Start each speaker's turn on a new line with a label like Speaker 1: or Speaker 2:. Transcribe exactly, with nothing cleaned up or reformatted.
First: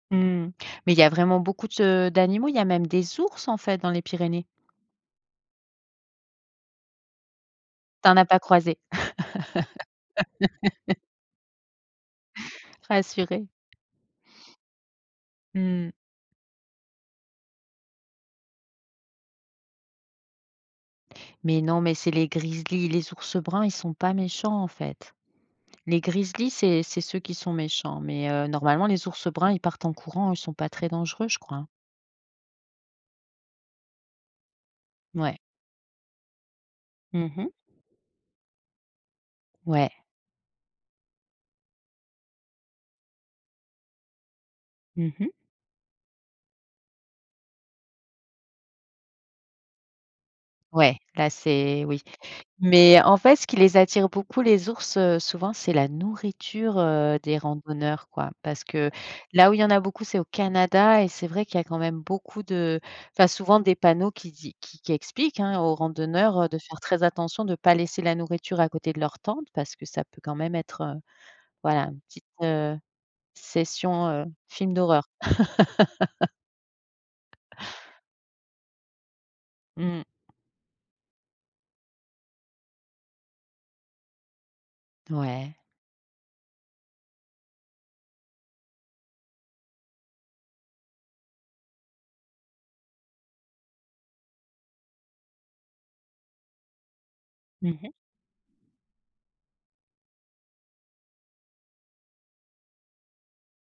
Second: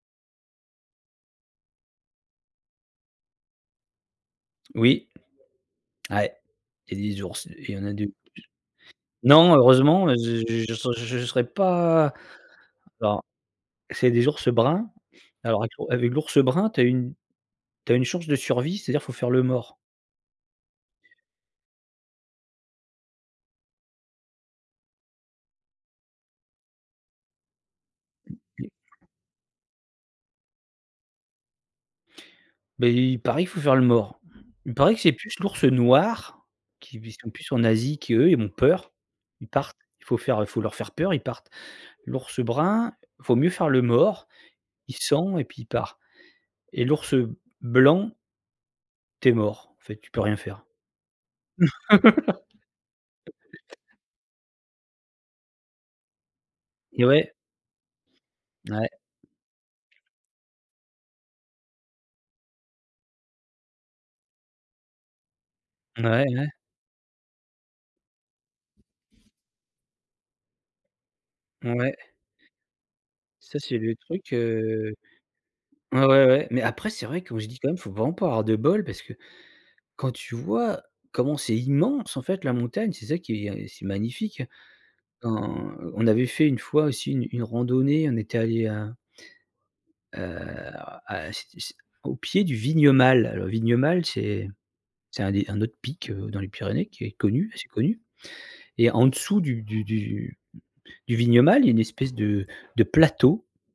Speaker 1: Mmh. Mais il y a vraiment beaucoup de d'animaux. Il y a même des ours, en fait, dans les Pyrénées.
Speaker 2: Oui. Ouais. Il y a des ours, heu et il y en a deux en
Speaker 1: Tu en as
Speaker 2: plus.
Speaker 1: pas croisé.
Speaker 2: Non, heureusement j je j je serais pas non.
Speaker 1: Rassurée.
Speaker 2: C'est des ours bruns. Alors, avec
Speaker 1: Mmh.
Speaker 2: avec l'ours brun, tu as une tu as une chance de survie, c'est-à-dire faut faire le mort.
Speaker 1: Mais non mais c'est les grizzlis, les ours bruns ils sont pas méchants, en fait. Les grizzlis c'est c'est ceux qui sont méchants, mais heu, normalement les ours bruns ils partent en courant, eux, ils sont pas très dangereux je crois, hein.
Speaker 2: Beh, il paraît qu'il faut faire le mort. Il paraît que c'est plus
Speaker 1: Ouais.
Speaker 2: l'ours noir qui vi
Speaker 1: Mmh
Speaker 2: sont plus
Speaker 1: mh.
Speaker 2: plus en Asie, qu'eux ils ont peur. Ils partent,
Speaker 1: Ouais.
Speaker 2: faut faire, heu, faut leur faire peur, ils partent. L'ours brun, il vaut mieux faire le mort, il
Speaker 1: Mmh mh.
Speaker 2: sent et puis il part et l'ours, heu, blanc tu es mort, en fait, tu peux rien faire.
Speaker 1: Ouais là c'est oui, mais en fait, ce qui les attire beaucoup les ours, heu, souvent c'est la nourriture,
Speaker 2: Eh
Speaker 1: heu,
Speaker 2: ouais.
Speaker 1: des randonneurs, quoi. Parce
Speaker 2: Ouais.
Speaker 1: que, là où il y en a beaucoup, c'est au Canada et c'est vrai qu'il y a quand même beaucoup de tu as souvent des panneaux qui dit qui qui qui expliquent, hein, aux
Speaker 2: Bah, ouais,
Speaker 1: randonneurs
Speaker 2: ouais.
Speaker 1: de faire très attention de pas laisser la nourriture à côté de leur tente parce que ça peut, quand même, être, heu, voilà,
Speaker 2: Mouais.
Speaker 1: une petite, heu,
Speaker 2: Ça, c'est le
Speaker 1: session, heu,
Speaker 2: truc,
Speaker 1: film
Speaker 2: heu,
Speaker 1: d'horreur.
Speaker 2: ouais, ouais, ouais mais après, c'est vrai quand je dis quand même, faut vraiment pas avoir de bol parce que,
Speaker 1: Mmh.
Speaker 2: quand tu vois comment c'est immense, en fait, la montagne, c'est ça qui est c'est magnifique.
Speaker 1: Ouais.
Speaker 2: On on avait fait une fois aussi une une randonnée, on était allés à heu, alors a c'ét c'é au pied du Vignemale. Le Vignemale c'est c'est un des un autre pic, heu, dans les Pyrénées qui est connu, assez
Speaker 1: Mmh mh.
Speaker 2: connu et en dessous du du du du Vignemale, il y a une espèce de de plateau.